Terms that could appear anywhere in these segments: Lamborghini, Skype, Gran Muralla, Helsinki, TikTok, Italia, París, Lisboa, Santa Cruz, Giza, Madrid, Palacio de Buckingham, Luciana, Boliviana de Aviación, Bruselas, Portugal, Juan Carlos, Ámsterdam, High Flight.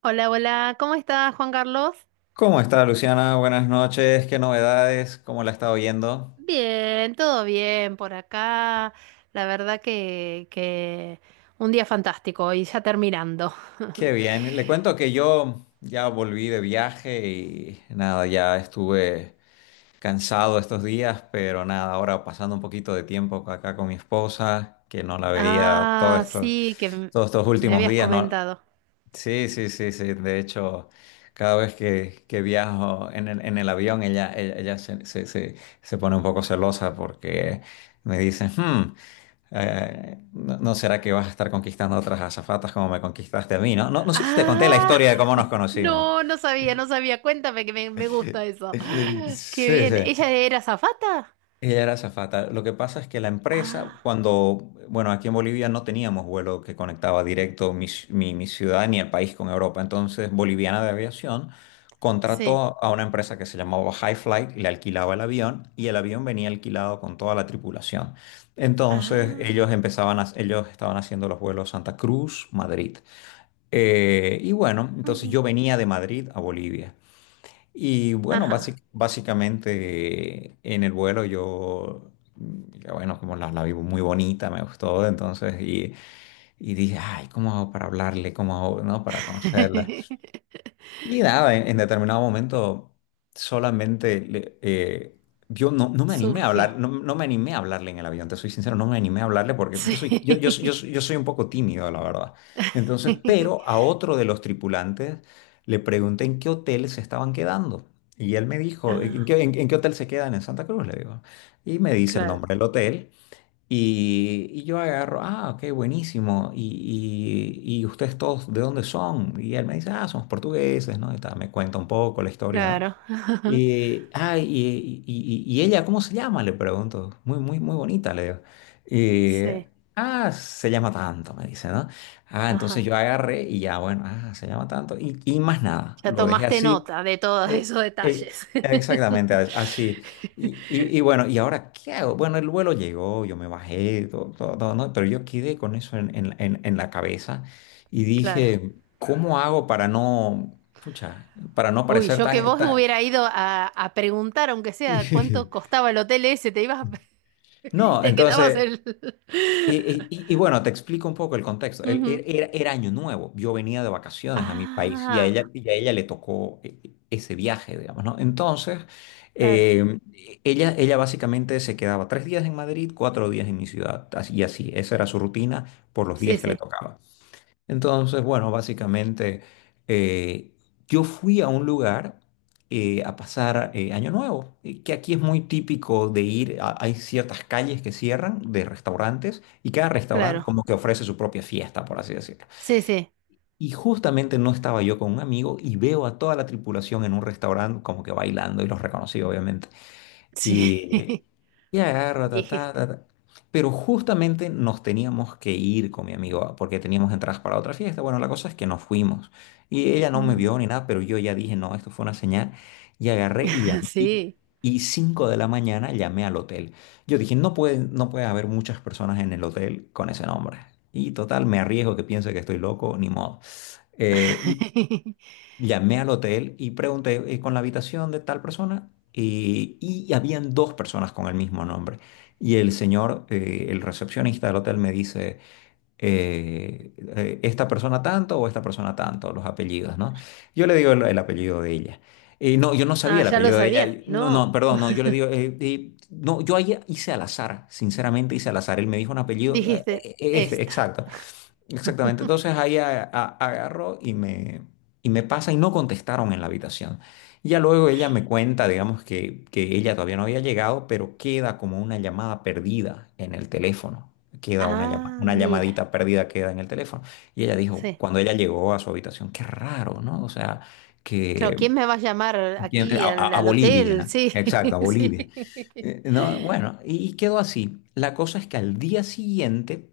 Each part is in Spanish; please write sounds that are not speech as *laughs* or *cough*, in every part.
Hola, hola, ¿cómo estás, Juan Carlos? ¿Cómo está Luciana? Buenas noches. ¿Qué novedades? ¿Cómo la ha estado yendo? Bien, todo bien por acá. La verdad que un día fantástico y ya terminando. Qué *laughs* bien. Le cuento que yo ya volví de viaje y nada, ya estuve cansado estos días, pero nada, ahora pasando un poquito de tiempo acá con mi esposa, que no la veía Ah, sí, que todos estos me últimos habías días, ¿no? comentado. Sí, sí, sí, sí. De hecho, cada vez que viajo en el avión, ella se pone un poco celosa porque me dice, No será que vas a estar conquistando a otras azafatas como me conquistaste a mí, ¿no? ¿no?" No sé si te conté la Ah, historia de cómo nos *laughs* conocimos. no, no sabía, no sabía. Cuéntame que me gusta *laughs* eso. Sí, Qué bien. sí. ¿Ella era azafata? Ella era azafata. Lo que pasa es que la empresa, Ah, cuando, bueno, aquí en Bolivia no teníamos vuelo que conectaba directo mi ciudad ni el país con Europa. Entonces, Boliviana de Aviación sí. contrató a una empresa que se llamaba High Flight, le alquilaba el avión y el avión venía alquilado con toda la tripulación. Entonces, Ah, ellos estaban haciendo los vuelos Santa Cruz, Madrid. Y bueno, entonces ujú. yo venía de Madrid a Bolivia. Y bueno, Ajá. Básicamente en el vuelo yo, ya bueno, como la vi muy bonita, me gustó, entonces, y dije, ay, ¿cómo hago para hablarle? ¿Cómo hago, no? Para conocerla. *laughs* Y nada, en determinado momento solamente le- eh, yo no me animé a Surgió. hablar, no me animé a hablarle en el avión, te soy sincero, no me animé a hablarle porque Sí. yo soy un poco tímido, la verdad. Entonces, pero *laughs* a otro de los tripulantes le pregunté en qué hotel se estaban quedando. Y él me dijo, ¿en Ah. qué, en qué hotel se quedan en Santa Cruz? Le digo. Y me dice el Claro. nombre del hotel. Y yo agarro, ah, ok, buenísimo. Y ustedes todos, ¿de dónde son? Y él me dice, ah, somos portugueses, ¿no? Y tal, me cuenta un poco la historia, ¿no? Claro. *laughs* Y ella, ¿cómo se llama? Le pregunto. Muy, muy, muy bonita, le digo. Y, Sí. Se llama tanto, me dice, ¿no? Ah, entonces Ajá. yo agarré y ya, bueno, ah, se llama tanto. Y más nada, Ya lo dejé tomaste así. nota de todos Eh, esos detalles. Exactamente, *laughs* así. Y bueno, ¿y ahora qué hago? Bueno, el vuelo llegó, yo me bajé, todo, todo, todo, ¿no? Pero yo quedé con eso en la cabeza y Claro. dije, ¿cómo hago para no, pucha, para no Uy, parecer yo que tan, vos tan... hubiera ido a preguntar, aunque sea cuánto *laughs* costaba el hotel ese, te ibas *laughs* y No, te quedabas entonces... el Y, *laughs* y- y- y bueno, te explico un poco el contexto. Ujú. Era año nuevo, yo venía de vacaciones a mi país Ah, y a ella le tocó ese viaje, digamos, ¿no? Entonces, claro. eh, ella, ella básicamente se quedaba tres días en Madrid, cuatro días en mi ciudad, así, esa era su rutina por los días Sí, que le sí, tocaba. Entonces, bueno, básicamente eh, yo fui a un lugar a pasar Año Nuevo, que aquí es muy típico de ir, hay ciertas calles que cierran de restaurantes y cada restaurante claro. como que ofrece su propia fiesta, por así decirlo. Sí, sí, Y justamente no estaba yo con un amigo y veo a toda la tripulación en un restaurante como que bailando y los reconocí, obviamente. sí. Y, y agarro, *laughs* ta, ta, Dijiste. ta, ta. Pero justamente nos teníamos que ir con mi amigo porque teníamos entradas para otra fiesta. Bueno, la cosa es que nos fuimos. Y ella no me Mm. vio ni nada, pero yo ya dije, no, esto fue una señal. Y agarré y *laughs* llamé. Y, Sí. y 5:00 de la mañana llamé al hotel. Yo dije, no puede, no puede haber muchas personas en el hotel con ese nombre. Y total, me arriesgo que piense que estoy loco, ni modo. Y *laughs* llamé al hotel y pregunté con la habitación de tal persona y habían dos personas con el mismo nombre. Y el señor, el recepcionista del hotel me dice, esta persona tanto o esta persona tanto, los apellidos, ¿no? Yo le digo el apellido de ella. No, yo no sabía Ah, el ya lo apellido de ella. sabías. No, no, No, perdón, no, yo le digo, no, yo ahí hice al azar, sinceramente hice al azar. Él me dijo un apellido, dijiste este, esta. exacto. Exactamente. *laughs* Entonces ahí agarró y me pasa y no contestaron en la habitación. Ya luego ella me cuenta, digamos, que ella todavía no había llegado, pero queda como una llamada perdida en el teléfono. Queda Ah, una mira, llamadita perdida queda en el teléfono. Y ella dijo, sí. cuando ella llegó a su habitación, qué raro, ¿no? O sea, Claro, que ¿quién me va a llamar aquí al, a al hotel? Bolivia, Sí, exacto, a *laughs* sí. Bolivia. No, bueno, y quedó así. La cosa es que al día siguiente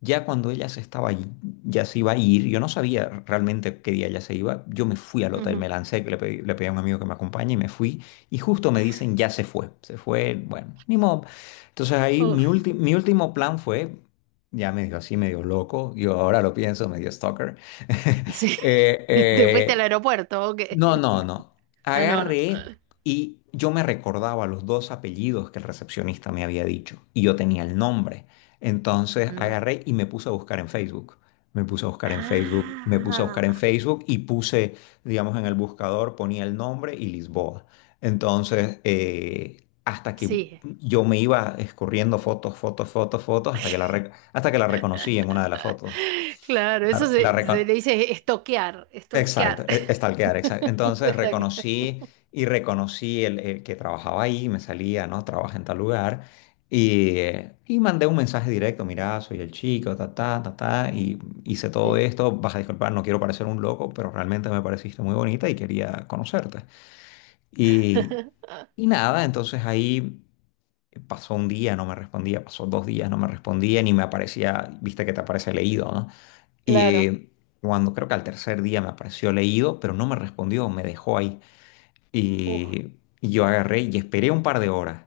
ya cuando ella se estaba, ya se iba a ir, yo no sabía realmente qué día ella se iba, yo me fui al hotel, me Ujú. lancé, que le pedí a un amigo que me acompañe y me fui, y justo me dicen, ya se fue, bueno, ni modo. Entonces ahí Uf, mi último plan fue, ya medio así, medio loco, yo ahora lo pienso, medio stalker, *laughs* sí. *laughs* ¿Te fuiste al eh, aeropuerto? Ok. No. Ah, no, no. Agarré y yo me recordaba los dos apellidos que el recepcionista me había dicho y yo tenía el nombre. Entonces Mm. agarré y me puse a buscar en Facebook. Me puse a buscar en Facebook, me puse a buscar en Ah, Facebook y puse, digamos, en el buscador, ponía el nombre y Lisboa. Entonces, hasta que sí. yo me iba escurriendo fotos, fotos, fotos, fotos, hasta que hasta que la reconocí en una de las *laughs* fotos. Claro, eso La, la, se recon- le dice estoquear, Exacto, estoquear. Stalkear, exacto. *laughs* Entonces Estoquear. reconocí y reconocí el que trabajaba ahí, me salía, ¿no? Trabaja en tal lugar. Y mandé un mensaje directo, mira, soy el chico, ta, ta, ta, ta, y hice todo Sí. esto, vas a disculpar, no quiero parecer un loco, pero realmente me pareciste muy bonita y quería conocerte. Y, *laughs* y nada, entonces ahí pasó un día, no me respondía, pasó dos días, no me respondía, ni me aparecía, viste que te aparece leído, ¿no? Y Claro. eh, Cuando creo que al tercer día me apareció leído, pero no me respondió, me dejó ahí. Uf. Y yo agarré y esperé un par de horas.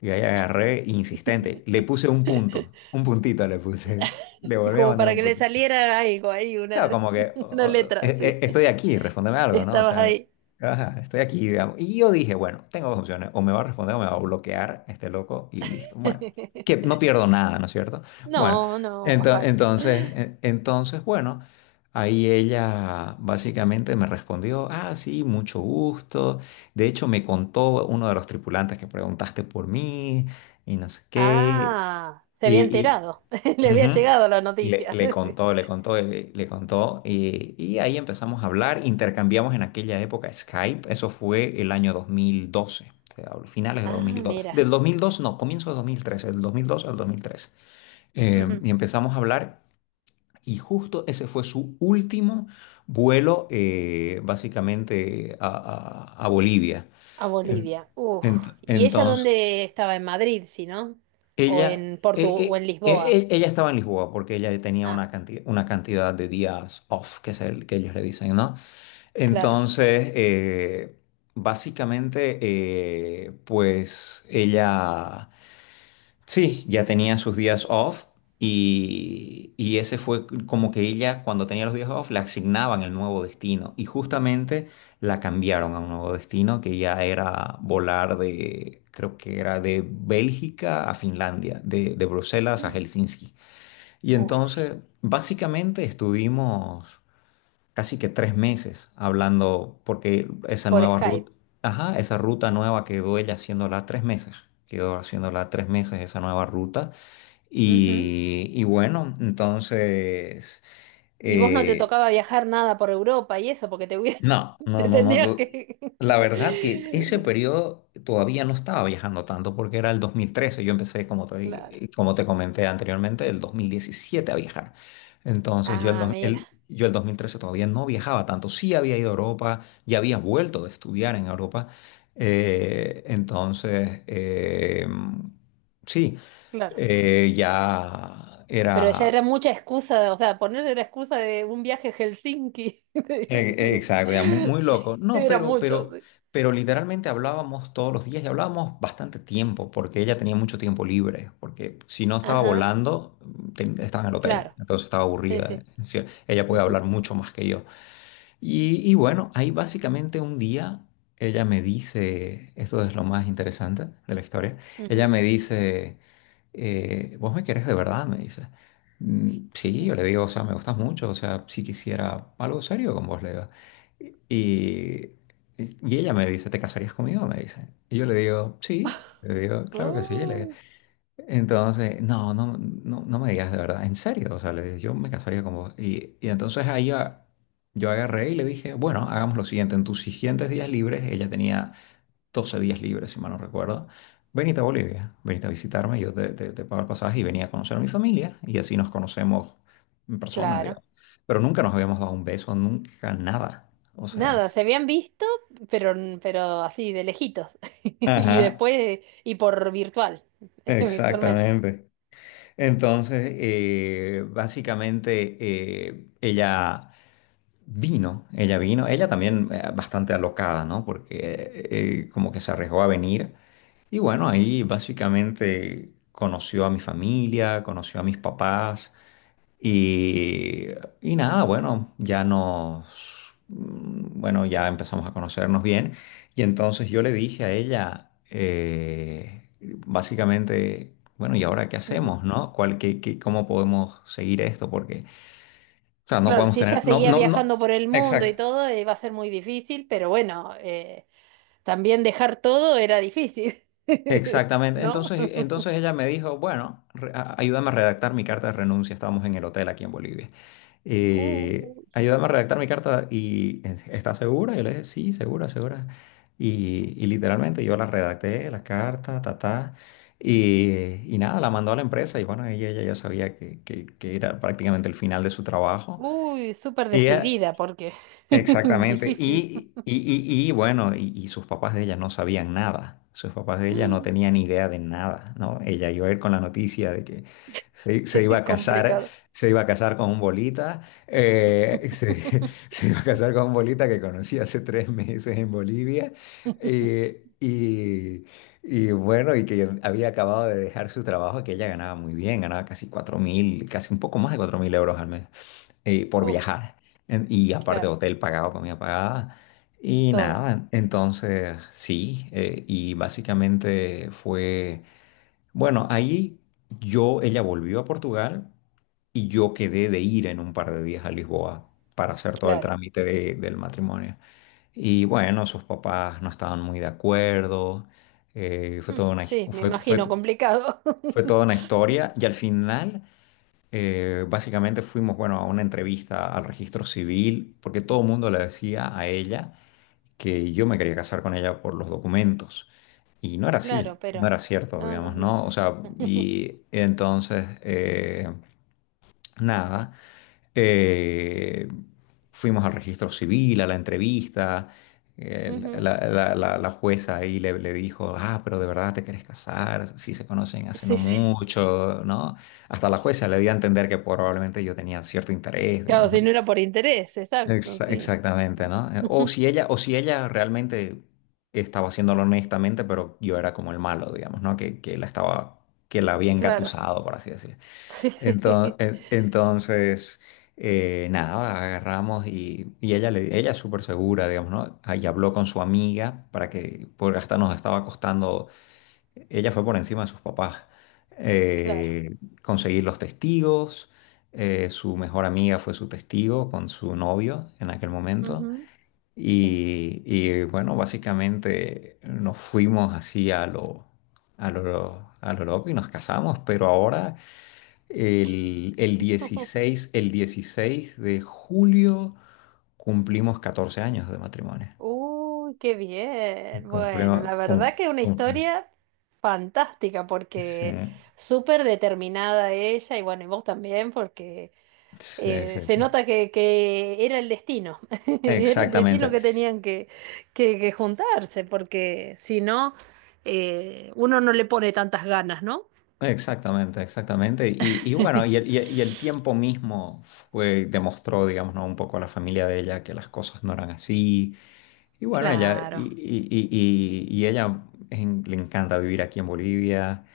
Y ahí agarré insistente, le puse un punto, *laughs* un puntito le puse. *laughs* Le volví a Como mandar para un que le punto. saliera algo ahí, una, Claro, como que *laughs* una, letra, sí. Estoy aquí, respóndeme algo, ¿no? O Estabas sea, ahí. ajá, estoy aquí, digamos. Y yo dije, bueno, tengo dos opciones, o me va a responder o me va a bloquear este loco y listo. Bueno, que *laughs* no pierdo nada, ¿no es cierto? Bueno, No, no, más vale. entonces, entonces, bueno, ahí ella básicamente me respondió, ah, sí, mucho gusto. De hecho, me contó uno de los tripulantes que preguntaste por mí y no sé qué. Ah, se había enterado. *laughs* Le había Ujú. llegado la noticia. *laughs* Le contó, y ahí empezamos a hablar, intercambiamos en aquella época Skype, eso fue el año 2012, te hablo, finales de dos mil Ah, dos mira. No, comienzo de dos mil tres del 2002 al 2003. Eh, Ujú. y empezamos a hablar, y justo ese fue su último vuelo, básicamente, a Bolivia. A En- Bolivia. Uf. ¿Y ella entonces... dónde estaba? ¿En Madrid, si no? ¿O Ella, en Portu eh, o eh, en eh, Lisboa? Ella estaba en Lisboa porque ella tenía Ah, una cantidad de días off, que es el que ellos le dicen, ¿no? claro. Entonces, básicamente, pues ella... Sí, ya tenía sus días off y ese fue como que ella cuando tenía los días off le asignaban el nuevo destino y justamente la cambiaron a un nuevo destino que ya era volar de, creo que era de Bélgica a Finlandia, de Bruselas a Helsinki. Y Uf, entonces básicamente estuvimos casi que tres meses hablando porque esa por nueva Skype. ruta, ajá, esa ruta nueva quedó ella haciéndola tres meses, quedó haciéndola tres meses esa nueva ruta. Ujú. Y bueno, entonces, ¿Y vos no te eh, tocaba viajar nada por Europa y eso? Porque te hubiera *laughs* te no. tendrías no. que La *laughs* verdad que ese periodo todavía no estaba viajando tanto porque era el dos mil trece. Yo empecé, como te, claro. Como te comenté anteriormente, el 2017 a viajar. Entonces Ah, mira, yo el 2013 todavía no viajaba tanto. Sí había ido a Europa, ya había vuelto de estudiar en Europa. Eh, entonces, eh, sí, claro. Ya Pero ya era. era mucha excusa, o sea, ponerle la excusa de un viaje a Helsinki. *laughs* Exacto, ya, muy, muy Sí, loco. No, era mucho, sí. pero literalmente hablábamos todos los días y hablábamos bastante tiempo porque ella tenía mucho tiempo libre, porque si no estaba Ajá, volando, estaba en el hotel, claro, entonces estaba sí, aburrida. sí. Es decir, ella puede Ujú, hablar mucho más que yo. Y bueno, ahí básicamente un día ella me dice, esto es lo más interesante de la historia, ella ujú, me dice ¿vos me querés de verdad? Me dice. Sí, ujú. yo le digo, o sea, me gustas mucho, o sea, si quisiera algo serio con vos, le digo. Y, y ella me dice, ¿te casarías conmigo? Me dice. Y yo le digo, sí, le digo, *laughs* claro que sí, le digo. Uy, Entonces, no, no, no, no me digas de verdad, en serio, o sea, le digo, yo me casaría con vos. Y entonces yo agarré y le dije, bueno, hagamos lo siguiente, en tus siguientes días libres, ella tenía 12 días libres, si mal no recuerdo. Venite a Bolivia, venite a visitarme, yo te pago el pasaje y venía a conocer a mi familia y así nos conocemos en persona, claro. digamos. Pero nunca nos habíamos dado un beso, nunca nada. O sea, Nada, se habían visto, pero, pero así, de lejitos. *laughs* Y ajá, después, y por *laughs* virtualmente. exactamente. Entonces, básicamente, ella vino, ella también bastante alocada, ¿no? Porque como que se arriesgó a venir. Y bueno, ahí básicamente conoció a mi familia, conoció a mis papás y, y nada, bueno, bueno, ya empezamos a conocernos bien. Y entonces yo le dije a ella, básicamente, bueno, ¿y ahora qué Ujú. hacemos, no? ¿ cómo podemos seguir esto? Porque, o sea, no Claro, podemos si tener, ella no, seguía no, no, viajando por el mundo exacto. y todo, iba a ser muy difícil, pero bueno, también dejar todo era difícil, *laughs* Exactamente. ¿no? Entonces ella me dijo, bueno, ayúdame a redactar mi carta de renuncia. Estábamos en el hotel aquí en Bolivia. Uh, Ayúdame a redactar mi carta y ¿estás segura? Yo le dije, sí, segura, segura. Y literalmente yo la redacté, la carta, ta, ta, y nada, la mandó a la empresa y bueno, ella ya sabía que era prácticamente el final de su trabajo. Uy, súper Ella, decidida porque *laughs* exactamente. difícil, Y bueno, y sus papás de ella no sabían nada. Sus papás de ella no *laughs* tenían idea de nada, ¿no? Ella iba a ir con la noticia de que se iba a casar, complicado. se iba a casar con un bolita, eh, se, *laughs* *laughs* se iba a casar con un bolita que conocí hace 3 meses en Bolivia. eh, y, y bueno, y que había acabado de dejar su trabajo, que ella ganaba muy bien, ganaba casi 4.000, casi un poco más de 4.000 euros al mes por Uf, viajar. Y aparte claro, hotel pagado, comida pagada. Y todo, nada, entonces sí, y básicamente bueno, ahí ella volvió a Portugal y yo quedé de ir en un par de días a Lisboa para hacer todo el claro. trámite del matrimonio. Y bueno, sus papás no estaban muy de acuerdo, fue Mm, toda una, sí, me fue imagino complicado. fue toda *laughs* una historia y al final... básicamente fuimos, bueno, a una entrevista al registro civil, porque todo el mundo le decía a ella que yo me quería casar con ella por los documentos. Y no era Claro, así, no era pero cierto, no, no, digamos, no. ¿no? O sea, *laughs* y entonces nada. Eh, fuimos al registro civil, a la entrevista. Ujú, La jueza ahí le dijo, ah, pero de verdad te querés casar, si se conocen hace no sí, sí. mucho, ¿no? Hasta la jueza le dio a entender que probablemente yo tenía cierto interés, Claro, digamos, si ¿no? no era por interés, exacto, sí. Exactamente, ¿no? *laughs* Ujú, O si ella realmente estaba haciéndolo honestamente, pero yo era como el malo, digamos, ¿no? Que la estaba, que la había claro, engatusado, por así decirlo. sí, sí, *laughs* Entonces, nada, agarramos y ella es súper segura, digamos, ¿no? Ahí habló con su amiga para que, porque hasta nos estaba costando, ella fue por encima de sus papás, claro. Conseguir los testigos, su mejor amiga fue su testigo con su novio en aquel momento, Ujú, y bueno, básicamente nos fuimos así a lo loco y nos casamos, pero ahora... sí. El *laughs* 16 el 16 de julio cumplimos 14 años de matrimonio. Uy, qué bien. Confirma Bueno, la cum- verdad que una cum- historia fantástica sí, porque súper determinada ella y bueno, y vos también porque sí, sí, se sí. nota que era el destino, *laughs* era el destino Exactamente, que tenían que juntarse porque si no, uno no le pone tantas ganas, ¿no? exactamente, exactamente. Y bueno, y el tiempo mismo demostró, digamos, ¿no? un poco a la familia de ella que las cosas no eran así. Y bueno, ella, Claro. Y ella le encanta vivir aquí en Bolivia.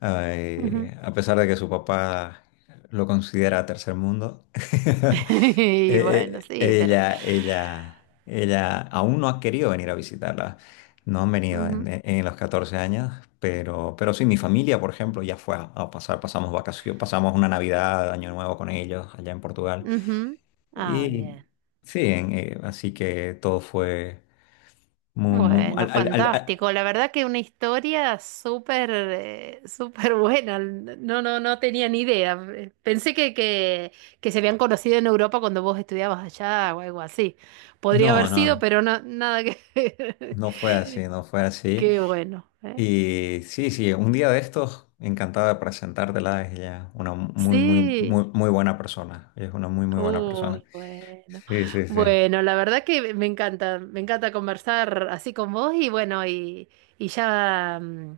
Ay, Ujú. *laughs* a pesar de que su papá lo considera tercer mundo, *laughs* Y bueno, sí, ella aún no ha querido venir a visitarla. No han venido ujú, en los 14 años, pero sí, mi familia, por ejemplo, ya fue a pasar, pasamos vacaciones, pasamos una Navidad, Año Nuevo con ellos allá en Portugal. ujú. Ah, Y bien. sí, así que todo fue muy, muy- Bueno, al- al- al- al- fantástico. La verdad que una historia súper buena. No, no, no tenía ni idea. Pensé que, que se habían conocido en Europa cuando vos estudiabas allá o algo así. Podría haber no, no, sido, no, pero no, nada que *laughs* ver. no fue así, no fue así. Qué bueno, ¿eh? Y sí, sí, un día de estos, encantado de presentártela. Es ella una Sí. Muy buena persona. Ella es una muy, muy buena persona. Uy, bueno. Sí, sí, sí. Bueno, la verdad que me encanta conversar así con vos y bueno, y ya mm,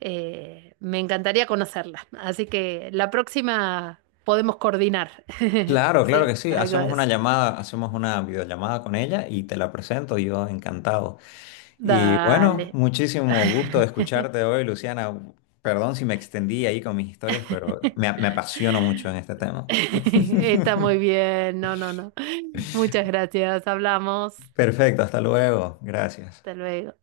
eh, me encantaría conocerla. Así que la próxima podemos coordinar. *laughs* Claro, claro Sí, que sí. algo Hacemos de una eso. llamada, hacemos una videollamada con ella y te la presento. Yo encantado. Y bueno, Dale. muchísimo gusto de escucharte *laughs* hoy, Luciana. Perdón si me extendí ahí con mis historias, pero me apasiono mucho en este tema. Está muy bien. No, no, no. Muchas gracias. Hablamos. Perfecto, hasta luego. Gracias. Hasta luego.